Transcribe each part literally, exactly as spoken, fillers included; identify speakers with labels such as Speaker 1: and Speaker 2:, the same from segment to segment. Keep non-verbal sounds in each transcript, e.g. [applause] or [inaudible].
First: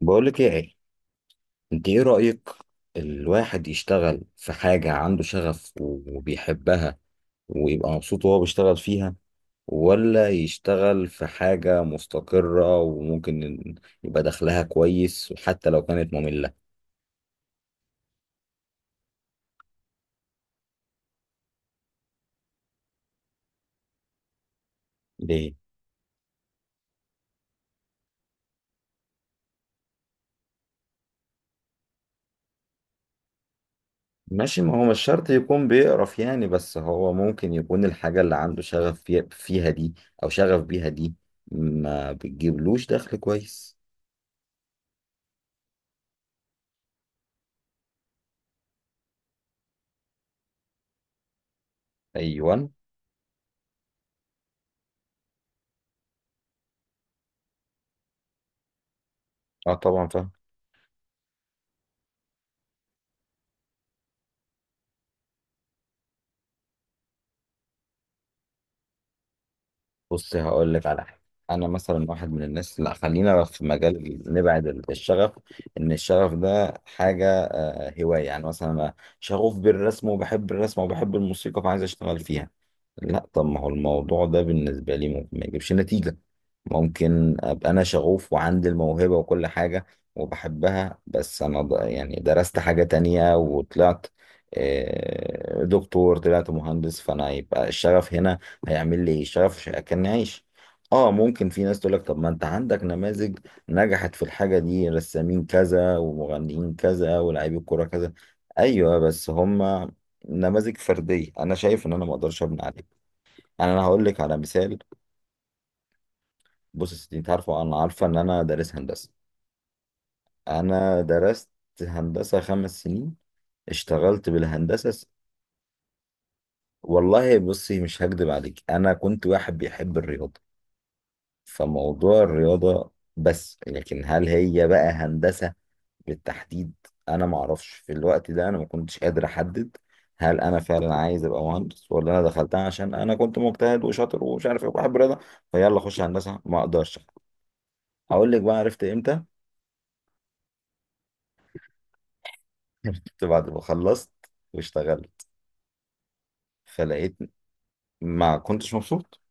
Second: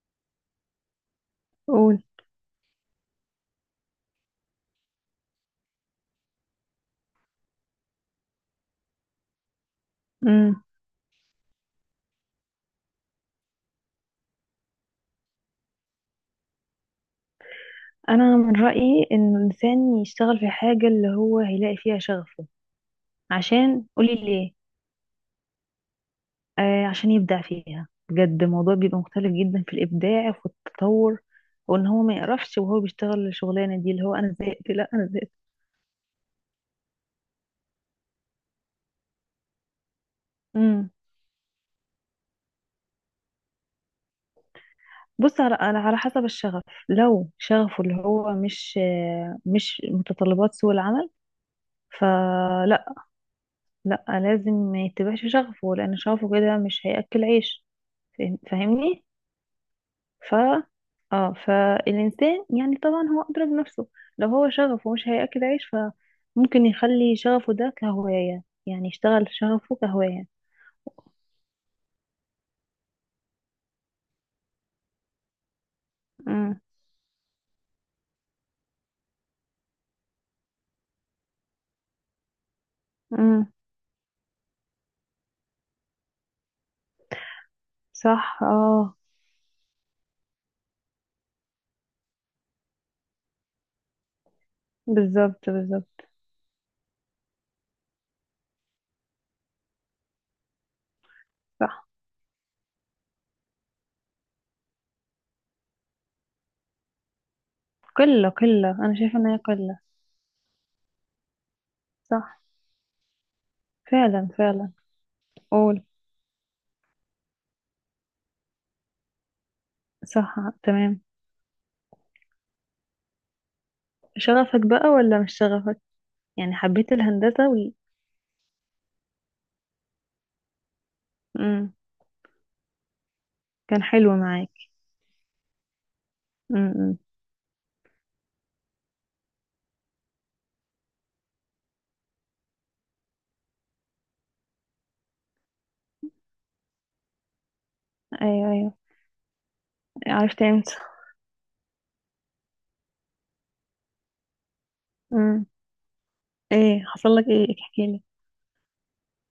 Speaker 1: بقولك ايه يا علي، انت
Speaker 2: قول.
Speaker 1: ايه رأيك؟ الواحد يشتغل في حاجة عنده شغف وبيحبها ويبقى مبسوط وهو بيشتغل فيها، ولا
Speaker 2: امم.
Speaker 1: يشتغل في حاجة مستقرة وممكن إن يبقى دخلها كويس وحتى لو كانت مملة؟
Speaker 2: انا من رايي ان الانسان يشتغل في حاجه اللي هو هيلاقي فيها شغفه. عشان قولي ليه؟
Speaker 1: ليه؟
Speaker 2: آه، عشان يبدع فيها بجد. الموضوع بيبقى مختلف جدا في الابداع وفي التطور، وان هو ما يقرفش وهو بيشتغل الشغلانه دي اللي هو انا
Speaker 1: ماشي،
Speaker 2: زهقت،
Speaker 1: ما هو
Speaker 2: لا
Speaker 1: مش
Speaker 2: انا
Speaker 1: شرط
Speaker 2: زهقت.
Speaker 1: يكون بيقرف يعني، بس هو ممكن يكون الحاجة اللي عنده شغف في- فيها دي أو شغف بيها
Speaker 2: امم.
Speaker 1: دي ما بتجيبلوش دخل كويس.
Speaker 2: بص على على على حسب الشغف. لو شغفه اللي هو مش آه، مش متطلبات سوق العمل،
Speaker 1: أيوة.
Speaker 2: فلا. لا لازم ما يتبعش شغفه لان شغفه كده مش هياكل عيش. فاهم- فاهمني؟
Speaker 1: اه طبعا فاهم.
Speaker 2: ف اه، فالإنسان يعني طبعا هو أدرى بنفسه. لو هو شغفه مش هياكل عيش فممكن يخلي شغفه ده كهواية، يعني يشتغل شغفه كهواية.
Speaker 1: بص هقول لك على حاجه. انا مثلا واحد من الناس، لا خلينا في مجال ال- نبعد ال- الشغف، ان الشغف
Speaker 2: امم.
Speaker 1: ده حاجه هواية. يعني مثلا أنا شغوف بالرسم وبحب الرسم وبحب الموسيقى فعايز أشتغل فيها. لا طب
Speaker 2: امم.
Speaker 1: ما هو الموضوع ده بالنسبة لي ممكن ما يجيبش نتيجة. ممكن أبقى أنا شغوف
Speaker 2: صح.
Speaker 1: وعندي
Speaker 2: اه.
Speaker 1: الموهبة وكل حاجة وبحبها، بس أنا ض- يعني درست حاجة تانية وطلعت
Speaker 2: بالظبط
Speaker 1: آه،
Speaker 2: بالظبط.
Speaker 1: دكتور، طلعت مهندس، فأنا يبقى الشغف هنا هيعمل لي إيه؟ الشغف مش هياكلني عيش. اه ممكن في ناس
Speaker 2: صح.
Speaker 1: تقول لك طب ما انت عندك نماذج نجحت في الحاجة دي، رسامين كذا ومغنيين كذا ولاعيبي كورة كذا.
Speaker 2: قلة قلة، أنا
Speaker 1: أيوة
Speaker 2: شايفة إن
Speaker 1: بس
Speaker 2: هي قلة.
Speaker 1: هما نماذج فردية، أنا شايف إن أنا
Speaker 2: صح.
Speaker 1: مقدرش أبني عليه. يعني أنا هقول لك
Speaker 2: فعلا
Speaker 1: على
Speaker 2: فعلا.
Speaker 1: مثال.
Speaker 2: قول.
Speaker 1: بص يا ستي، أنت عارفة أنا عارفة إن أنا دارس هندسة.
Speaker 2: صح.
Speaker 1: أنا
Speaker 2: تمام.
Speaker 1: درست هندسة خمس سنين، اشتغلت
Speaker 2: شغفك بقى
Speaker 1: بالهندسة س-
Speaker 2: ولا مش شغفك؟ يعني حبيت
Speaker 1: والله
Speaker 2: الهندسة و...
Speaker 1: بصي مش هكدب عليك، أنا كنت واحد بيحب الرياضة
Speaker 2: امم.
Speaker 1: فموضوع الرياضة بس،
Speaker 2: كان
Speaker 1: لكن
Speaker 2: حلو
Speaker 1: هل هي
Speaker 2: معاك.
Speaker 1: بقى هندسة بالتحديد؟
Speaker 2: امم.
Speaker 1: انا ما اعرفش في الوقت ده، انا ما كنتش قادر احدد هل انا فعلا عايز ابقى مهندس ولا انا دخلتها عشان انا كنت مجتهد وشاطر ومش عارف ايه وبحب الرياضه، فيلا اخش هندسه ما اقدرش. اقول لك
Speaker 2: أيوه
Speaker 1: بقى
Speaker 2: أيوه.
Speaker 1: عرفت امتى؟
Speaker 2: عرفت امتى؟
Speaker 1: [laughs] عرفت بعد ما خلصت واشتغلت،
Speaker 2: امم. ايه حصل
Speaker 1: فلقيت
Speaker 2: لك؟ ايه؟ احكي.
Speaker 1: ما كنتش مبسوط.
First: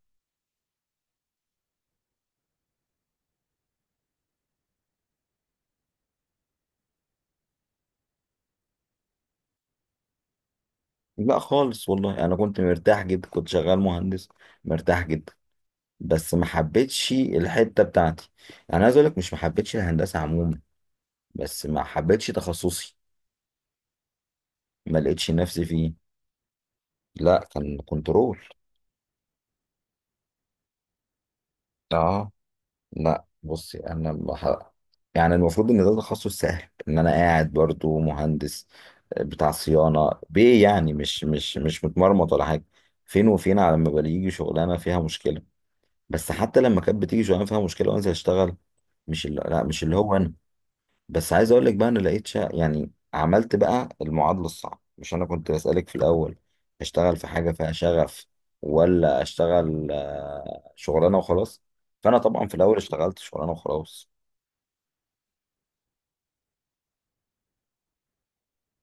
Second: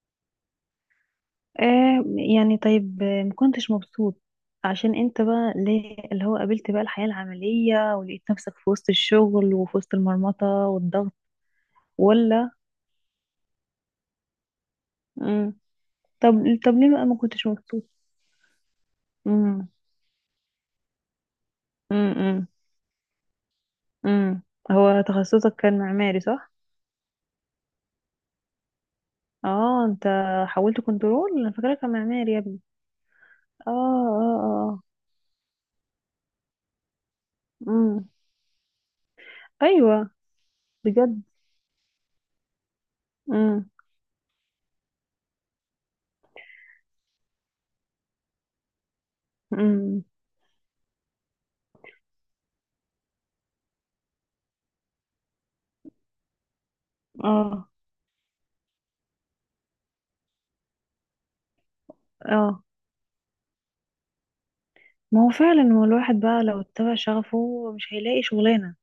Speaker 2: آه. يعني طيب، آه، مكنتش مبسوط؟ عشان انت بقى ليه، اللي هو قابلت بقى الحياة العملية ولقيت نفسك في وسط الشغل وفي وسط المرمطة والضغط؟
Speaker 1: لا خالص والله انا
Speaker 2: ولا؟
Speaker 1: كنت مرتاح جدا، كنت شغال مهندس مرتاح جدا،
Speaker 2: امم. طب،
Speaker 1: بس ما
Speaker 2: طب ليه بقى
Speaker 1: حبيتش
Speaker 2: ما كنتش
Speaker 1: الحته
Speaker 2: مبسوط؟
Speaker 1: بتاعتي. انا عايز اقول لك مش ما
Speaker 2: امم.
Speaker 1: حبيتش الهندسه عموما، بس ما حبيتش
Speaker 2: امم.
Speaker 1: تخصصي،
Speaker 2: امم.
Speaker 1: ما
Speaker 2: هو
Speaker 1: لقيتش
Speaker 2: تخصصك
Speaker 1: نفسي
Speaker 2: كان
Speaker 1: فيه.
Speaker 2: معماري صح؟
Speaker 1: لا كان كنترول.
Speaker 2: اه، انت حولت كنترول؟ انا فاكرك كان
Speaker 1: اه.
Speaker 2: معماري يا ابني.
Speaker 1: لا
Speaker 2: اه
Speaker 1: بصي انا
Speaker 2: اه
Speaker 1: بح...
Speaker 2: اه.
Speaker 1: يعني المفروض ان ده تخصص سهل، ان انا قاعد برضو
Speaker 2: امم.
Speaker 1: مهندس آه، بتاع صيانه
Speaker 2: ايوه.
Speaker 1: بيه، يعني
Speaker 2: بجد.
Speaker 1: مش مش مش متمرمط ولا حاجه، فين وفين
Speaker 2: امم.
Speaker 1: على ما بيجي شغلانه فيها مشكله. بس حتى لما كانت بتيجي شغلانه فيها مشكله وانزل اشتغل، مش اللي... لا مش اللي
Speaker 2: امم.
Speaker 1: هو انا. بس عايز اقول لك بقى انا لقيت شا... يعني عملت بقى المعادله الصعبه. مش انا كنت بسالك في الاول اشتغل في حاجه
Speaker 2: اه
Speaker 1: فيها شغف ولا اشتغل آه، شغلانه وخلاص؟ فانا طبعا في
Speaker 2: اه،
Speaker 1: الاول اشتغلت شغلانه وخلاص.
Speaker 2: ما هو فعلا هو الواحد بقى لو اتبع شغفه مش هيلاقي شغلانة،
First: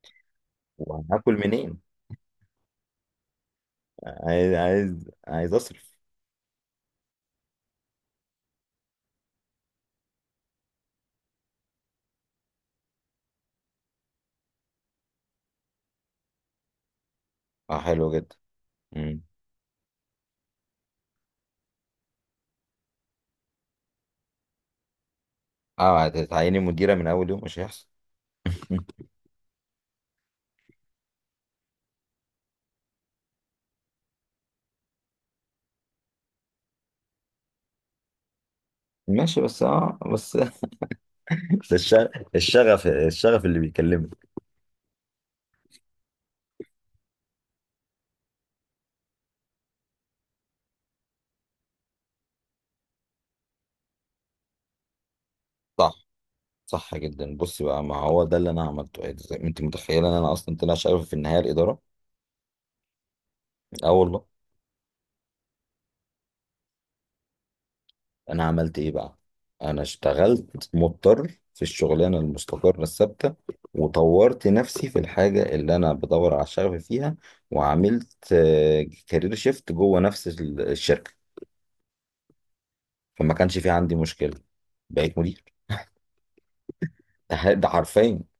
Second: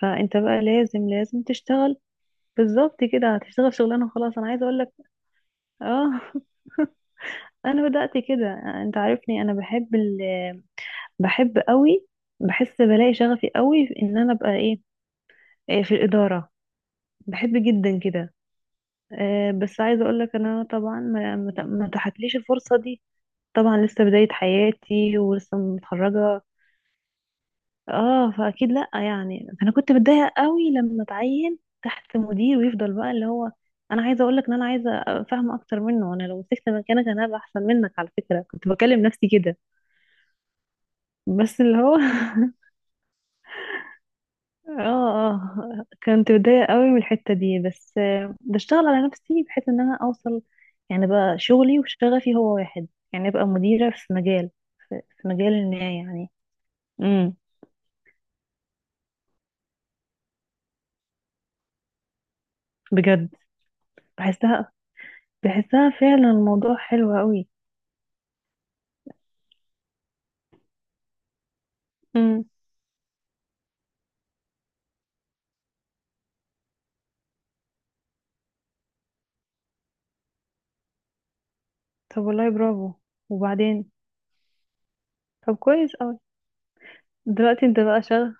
Speaker 2: فانت بقى لازم
Speaker 1: وهاكل
Speaker 2: لازم
Speaker 1: منين؟
Speaker 2: تشتغل. بالظبط كده، هتشتغل شغلانة خلاص. انا
Speaker 1: عايز
Speaker 2: عايزة اقول لك،
Speaker 1: عايز عايز اصرف.
Speaker 2: اه [laughs] انا بدأت كده. انت عارفني انا بحب ال... بحب قوي. بحس بلاقي شغفي قوي في ان انا ابقى ايه؟ إيه في الإدارة. بحب
Speaker 1: اه
Speaker 2: جدا
Speaker 1: حلو
Speaker 2: كده.
Speaker 1: جدا. امم.
Speaker 2: آه، بس عايزة اقول لك انا طبعا ما ما ت- ما اتاحتليش الفرصة دي. طبعا لسه بداية حياتي ولسه
Speaker 1: اه
Speaker 2: متخرجة.
Speaker 1: هتعيني مديره من اول يوم؟ مش هيحصل.
Speaker 2: اه فاكيد
Speaker 1: مم.
Speaker 2: لا، يعني انا كنت متضايقه قوي لما اتعين تحت مدير ويفضل بقى اللي هو. انا عايزه اقول لك ان انا عايزه افهم اكتر منه. انا لو مسكت مكانك انا هبقى احسن منك، على فكره، كنت بكلم نفسي
Speaker 1: ماشي
Speaker 2: كده.
Speaker 1: بس اه بس [laughs]
Speaker 2: بس
Speaker 1: بس
Speaker 2: اللي
Speaker 1: الش-
Speaker 2: هو [laughs]
Speaker 1: الشغف الشغف اللي بيكلمني.
Speaker 2: اه اه، كنت متضايقه قوي من الحته دي، بس آه، بشتغل على نفسي بحيث ان انا اوصل، يعني بقى شغلي وشغفي هو واحد. يعني ابقى مديره في مجال، في مجال ما
Speaker 1: صح.
Speaker 2: يعني.
Speaker 1: صح
Speaker 2: امم.
Speaker 1: جدا، بص بقى ما هو ده اللي انا عملته. إيه زي ما انت متخيله ان انا اصلا طلع شغال في النهايه الاداره.
Speaker 2: بجد.
Speaker 1: اه والله.
Speaker 2: بحسها، بحسها فعلا الموضوع حلو
Speaker 1: انا عملت ايه بقى؟ انا اشتغلت مضطر في الشغلانه
Speaker 2: قوي.
Speaker 1: المستقره الثابته، وطورت نفسي في الحاجه اللي انا بدور على الشغف فيها، وعملت كارير شيفت جوه نفس ال- الشركه،
Speaker 2: طب والله برافو.
Speaker 1: فما كانش في
Speaker 2: وبعدين؟
Speaker 1: عندي مشكله. بقيت مدير.
Speaker 2: طب كويس قوي.
Speaker 1: ده
Speaker 2: دلوقتي
Speaker 1: ده
Speaker 2: انت بقى
Speaker 1: حرفيا،
Speaker 2: شغل؟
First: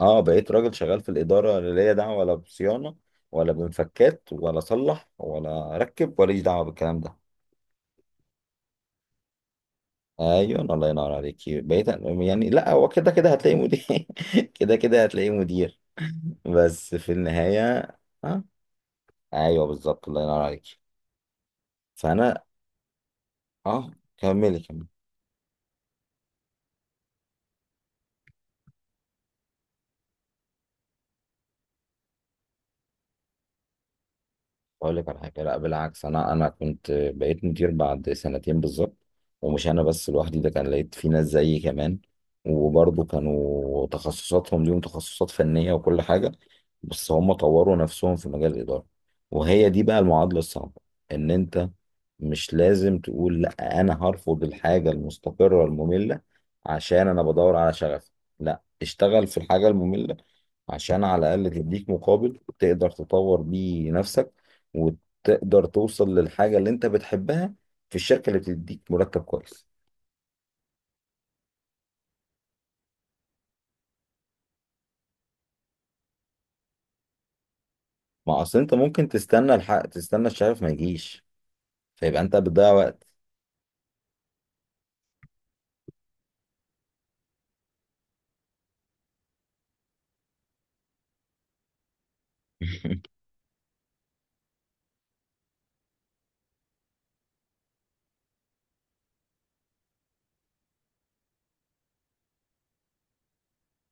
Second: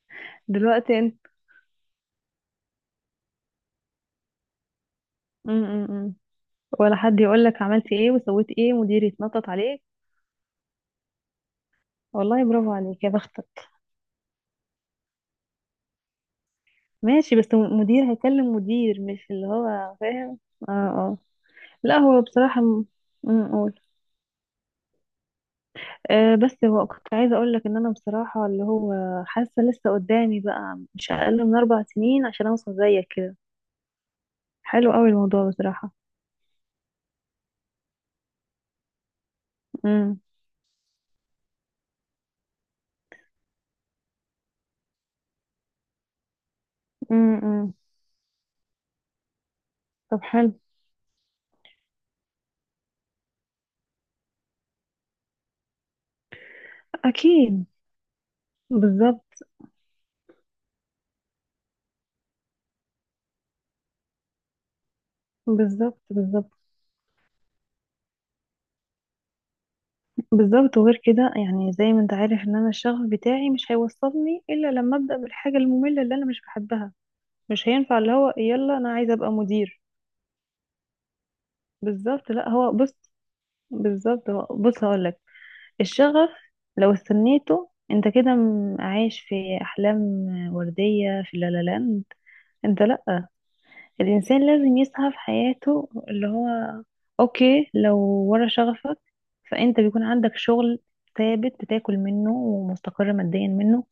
Speaker 1: اه بقيت راجل
Speaker 2: دلوقتي
Speaker 1: شغال في
Speaker 2: انت.
Speaker 1: الاداره، اللي ليا دعوه ولا بصيانه ولا بمفكات ولا صلح
Speaker 2: م
Speaker 1: ولا
Speaker 2: -م -م.
Speaker 1: ركب ولا دعوه
Speaker 2: ولا
Speaker 1: بالكلام ده.
Speaker 2: حد يقول لك عملت ايه وسويت ايه، مدير يتنطط عليك.
Speaker 1: ايوه الله ينور عليك، بقيت.
Speaker 2: والله
Speaker 1: يعني لا
Speaker 2: برافو
Speaker 1: هو
Speaker 2: عليك، يا
Speaker 1: كده كده هتلاقي
Speaker 2: بختك.
Speaker 1: مدير. [laughs] كده كده هتلاقي مدير بس في
Speaker 2: ماشي، بس م-
Speaker 1: النهايه.
Speaker 2: مدير
Speaker 1: اه.
Speaker 2: هيكلم مدير، مش اللي
Speaker 1: ايوه
Speaker 2: هو
Speaker 1: بالظبط الله
Speaker 2: فاهم.
Speaker 1: ينور عليك.
Speaker 2: اه اه. لا هو
Speaker 1: فانا
Speaker 2: بصراحة م- م- قول.
Speaker 1: اه. كملي كملي.
Speaker 2: آه بس هو، كنت عايزة اقول لك ان انا بصراحة اللي هو حاسة لسه قدامي بقى مش اقل من اربع سنين عشان اوصل زيك كده. حلو
Speaker 1: اقول
Speaker 2: قوي
Speaker 1: لك على حاجه،
Speaker 2: الموضوع
Speaker 1: لا
Speaker 2: بصراحة.
Speaker 1: بالعكس انا انا كنت بقيت مدير بعد سنتين بالظبط، ومش انا بس
Speaker 2: م
Speaker 1: لوحدي، ده كان لقيت في ناس زيي كمان، وبرضه كانوا تخصصاتهم ليهم تخصصات فنيه وكل حاجه، بس هم
Speaker 2: -م -م.
Speaker 1: طوروا نفسهم في مجال الاداره. وهي دي بقى
Speaker 2: طب
Speaker 1: المعادله
Speaker 2: حلو.
Speaker 1: الصعبه، ان انت مش لازم تقول لا انا هرفض الحاجه المستقره الممله عشان انا بدور
Speaker 2: اكيد.
Speaker 1: على شغف. لا اشتغل
Speaker 2: بالظبط
Speaker 1: في الحاجه الممله عشان على الأقل تديك مقابل تقدر تطور بيه نفسك، وتقدر
Speaker 2: بالظبط.
Speaker 1: توصل
Speaker 2: بالظبط
Speaker 1: للحاجة اللي أنت بتحبها في الشركة اللي بتديك مرتب كويس.
Speaker 2: بالظبط وغير كده، يعني زي ما انت عارف ان انا الشغف بتاعي مش هيوصلني الا لما ابدا بالحاجه الممله اللي انا مش بحبها. مش هينفع اللي هو
Speaker 1: ما أصل أنت
Speaker 2: يلا انا
Speaker 1: ممكن
Speaker 2: عايزه ابقى
Speaker 1: تستنى
Speaker 2: مدير.
Speaker 1: الحق، تستنى الشغف ما يجيش، فيبقى
Speaker 2: بالظبط.
Speaker 1: أنت
Speaker 2: لا
Speaker 1: بتضيع
Speaker 2: هو بص.
Speaker 1: وقت.
Speaker 2: بالظبط هو بص هقول لك. الشغف، لو استنيته انت كده م- عايش في احلام ورديه في لا لا لاند. انت
Speaker 1: [laughs]
Speaker 2: لا. الانسان لازم يسعى في حياته، اللي هو، اوكي، لو ورا شغفك فانت بيكون عندك شغل ثابت بتاكل منه ومستقر ماديا منه.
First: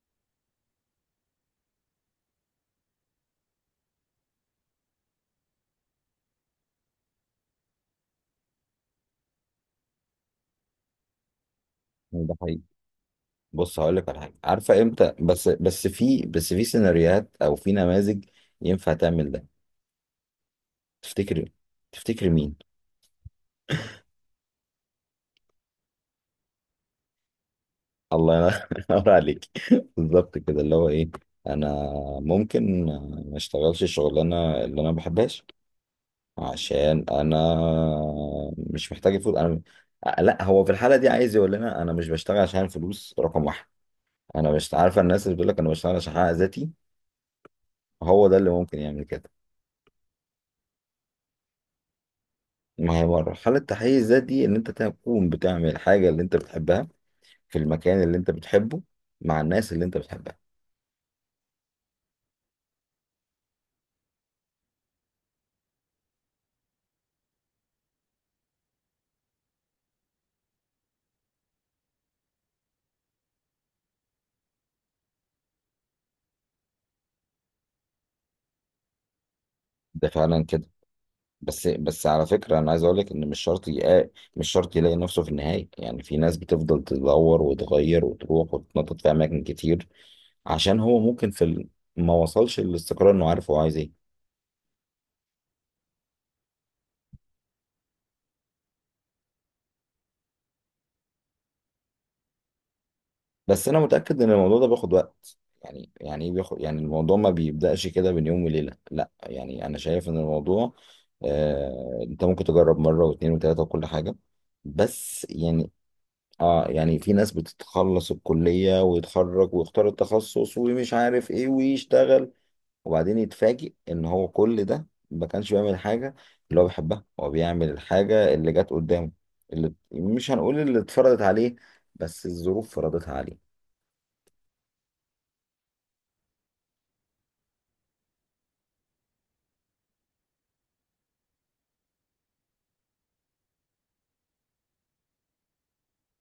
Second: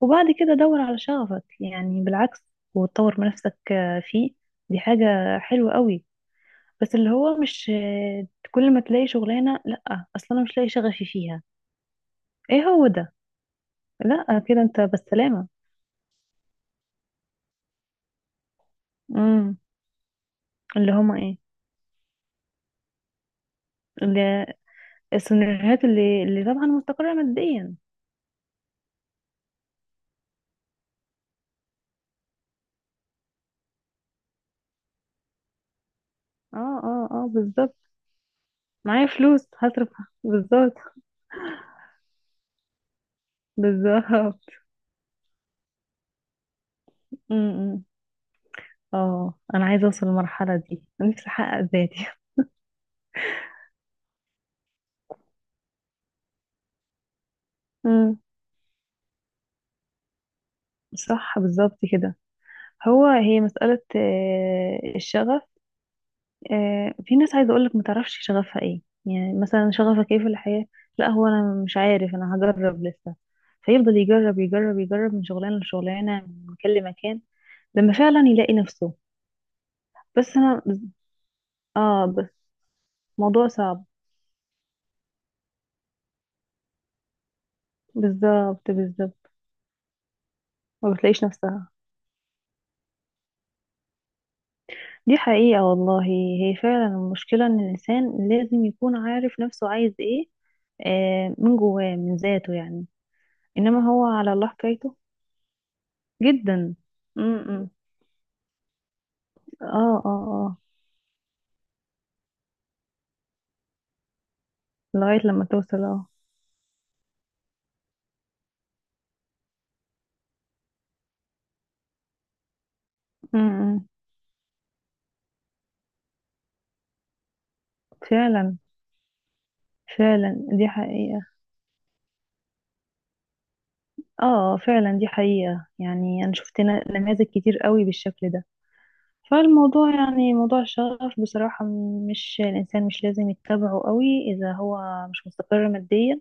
Speaker 2: وبعد كده دور على شغفك، يعني بالعكس. وتطور من نفسك آه، فيه. دي حاجة حلوة قوي. بس اللي هو مش آه، كل ما تلاقي شغلانة لا اصلا انا مش لاقي شغفي فيها.
Speaker 1: ده حقيقي.
Speaker 2: ايه هو ده.
Speaker 1: بص هقول لك على حاجة،
Speaker 2: لا كده انت
Speaker 1: عارفة إمتى بس
Speaker 2: بالسلامة.
Speaker 1: بس في بس في سيناريوهات أو في نماذج ينفع تعمل ده؟
Speaker 2: امم. اللي هما ايه؟
Speaker 1: تفتكر تفتكر مين؟
Speaker 2: اللي السيناريوهات اللي اللي طبعا مستقرة ماديا.
Speaker 1: الله ينور [laughs] عليك. بالظبط كده، اللي هو ايه، انا ممكن ما اشتغلش الشغلانه اللي انا ما بحبهاش
Speaker 2: اه
Speaker 1: عشان
Speaker 2: اه اه.
Speaker 1: انا
Speaker 2: بالظبط.
Speaker 1: مش
Speaker 2: معايا
Speaker 1: محتاج فلوس
Speaker 2: فلوس
Speaker 1: انا.
Speaker 2: هصرف.
Speaker 1: لا هو في
Speaker 2: بالظبط
Speaker 1: الحاله دي عايز يقول لنا انا مش بشتغل عشان فلوس رقم واحد.
Speaker 2: بالظبط.
Speaker 1: انا مش عارفه، الناس اللي بتقول لك انا بشتغل عشان احقق ذاتي،
Speaker 2: امم.
Speaker 1: هو ده اللي ممكن يعمل كده.
Speaker 2: اه، انا عايزه اوصل للمرحله دي، نفسي احقق ذاتي [laughs]
Speaker 1: ما هي مرحله تحقيق الذات دي ان انت تكون بتعمل الحاجه اللي انت بتحبها، في المكان اللي
Speaker 2: امم.
Speaker 1: انت بتحبه، مع الناس اللي انت بتحبها.
Speaker 2: صح بالظبط كده. هو هي مساله آه، الشغف. آه، في ناس، عايزه اقول لك، ما تعرفش شغفها ايه، يعني مثلا شغفك ايه في الحياه؟ لا هو انا مش عارف، انا هجرب لسه. فيفضل يجرب يجرب يجرب من شغلانه لشغلانه، من مكان لمكان، لما فعلا يلاقي نفسه.
Speaker 1: ده
Speaker 2: بس
Speaker 1: فعلا
Speaker 2: انا
Speaker 1: كده. بس
Speaker 2: اه
Speaker 1: بس على
Speaker 2: بس
Speaker 1: فكرة أنا عايز أقول لك إن مش
Speaker 2: موضوع
Speaker 1: شرط
Speaker 2: صعب.
Speaker 1: يلاقي. مش شرط يلاقي نفسه في النهاية، يعني في ناس بتفضل تدور وتغير وتروح
Speaker 2: بالظبط
Speaker 1: وتتنطط في
Speaker 2: بالظبط.
Speaker 1: أماكن كتير، عشان
Speaker 2: ما
Speaker 1: هو
Speaker 2: بتلاقيش
Speaker 1: ممكن في ال...
Speaker 2: نفسها.
Speaker 1: ما وصلش للاستقرار إنه عارف هو عايز إيه.
Speaker 2: دي حقيقة والله، هي فعلا المشكلة ان الانسان لازم يكون عارف نفسه عايز ايه، آه، من جواه من ذاته يعني.
Speaker 1: بس أنا
Speaker 2: انما هو
Speaker 1: متأكد إن
Speaker 2: على الله
Speaker 1: الموضوع ده بياخد
Speaker 2: حكايته.
Speaker 1: وقت. يعني يعني إيه بياخد،
Speaker 2: جدا.
Speaker 1: يعني الموضوع ما
Speaker 2: م-م.
Speaker 1: بيبدأش كده بين يوم وليلة، لا يعني
Speaker 2: اه
Speaker 1: أنا
Speaker 2: اه
Speaker 1: شايف إن
Speaker 2: اه.
Speaker 1: الموضوع آه... أنت ممكن تجرب مرة واتنين وتلاتة وكل حاجة،
Speaker 2: لغاية
Speaker 1: بس
Speaker 2: لما
Speaker 1: يعني.
Speaker 2: توصل، اه.
Speaker 1: اه يعني في ناس بتتخلص الكلية ويتخرج ويختار التخصص ومش عارف ايه ويشتغل، وبعدين يتفاجئ
Speaker 2: م-م.
Speaker 1: ان هو كل ده ما كانش بيعمل حاجة اللي هو بيحبها، هو بيعمل الحاجة اللي
Speaker 2: فعلا.
Speaker 1: جت قدامه، اللي مش
Speaker 2: فعلا
Speaker 1: هنقول
Speaker 2: دي
Speaker 1: اللي اتفرضت
Speaker 2: حقيقة.
Speaker 1: عليه، بس الظروف فرضتها عليه.
Speaker 2: اه. آه، فعلا دي حقيقة، يعني انا شفت نا- نماذج كتير قوي بالشكل ده. فالموضوع، يعني موضوع الشغف بصراحة، مش الانسان مش لازم يتبعه قوي اذا هو مش مستقر ماديا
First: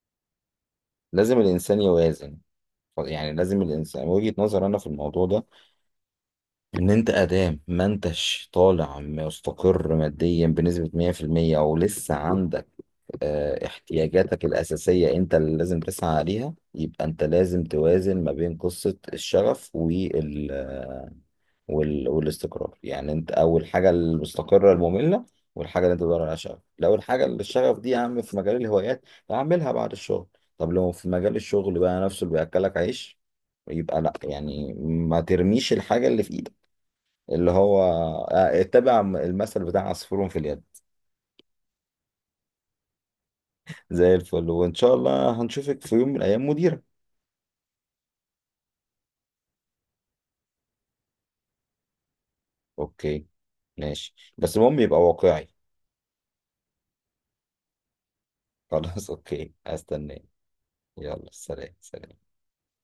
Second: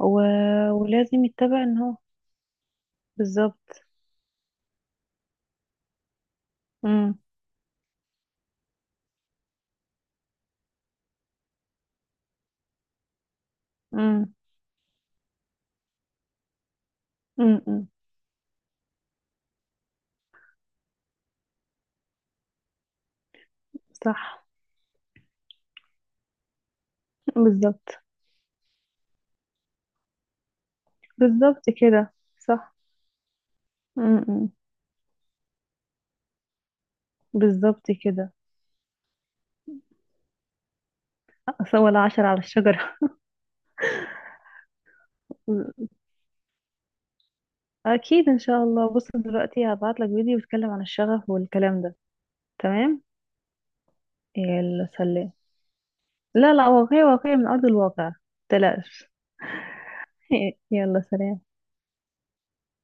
Speaker 2: و... ولازم
Speaker 1: لازم
Speaker 2: يتبع ان
Speaker 1: الانسان
Speaker 2: هو.
Speaker 1: يوازن، يعني لازم
Speaker 2: بالظبط.
Speaker 1: الانسان، وجهة نظر انا في الموضوع ده، ان انت
Speaker 2: امم.
Speaker 1: ادام ما انتش طالع مستقر ماديا بنسبة مية في المية او لسه عندك آه،
Speaker 2: امم.
Speaker 1: احتياجاتك الأساسية أنت اللي لازم تسعى عليها، يبقى أنت لازم
Speaker 2: امم.
Speaker 1: توازن ما بين قصة الشغف وال... آه، وال... والاستقرار. يعني أنت أول حاجة
Speaker 2: صح.
Speaker 1: المستقرة المملة، والحاجة اللي أنت بتدور عليها شغف، لو الحاجة اللي الشغف دي يا
Speaker 2: بالظبط.
Speaker 1: عم في مجال الهوايات أعملها بعد الشغل. طب لو في مجال
Speaker 2: بالظبط
Speaker 1: الشغل بقى
Speaker 2: كده
Speaker 1: نفسه اللي
Speaker 2: صح.
Speaker 1: بيأكلك عيش، يبقى لأ،
Speaker 2: امم.
Speaker 1: يعني ما ترميش الحاجة اللي في إيدك اللي هو
Speaker 2: بالظبط كده
Speaker 1: آه، اتبع المثل بتاع عصفور في اليد.
Speaker 2: أصل، ولا عشرة على الشجرة.
Speaker 1: زي الفل، وإن شاء الله هنشوفك في يوم من الأيام مدير.
Speaker 2: [laughs] اكيد ان شاء الله. بص دلوقتي هبعت لك فيديو بيتكلم عن الشغف والكلام ده. تمام.
Speaker 1: اوكي. ماشي بس المهم
Speaker 2: يلا
Speaker 1: يبقى
Speaker 2: سلام.
Speaker 1: واقعي.
Speaker 2: لا لا، واقعي، واقعي من ارض الواقع،
Speaker 1: خلاص
Speaker 2: متقلقش.
Speaker 1: اوكي هستناه.
Speaker 2: [laughs] يلا
Speaker 1: يلا
Speaker 2: سلام.
Speaker 1: سلام سلام.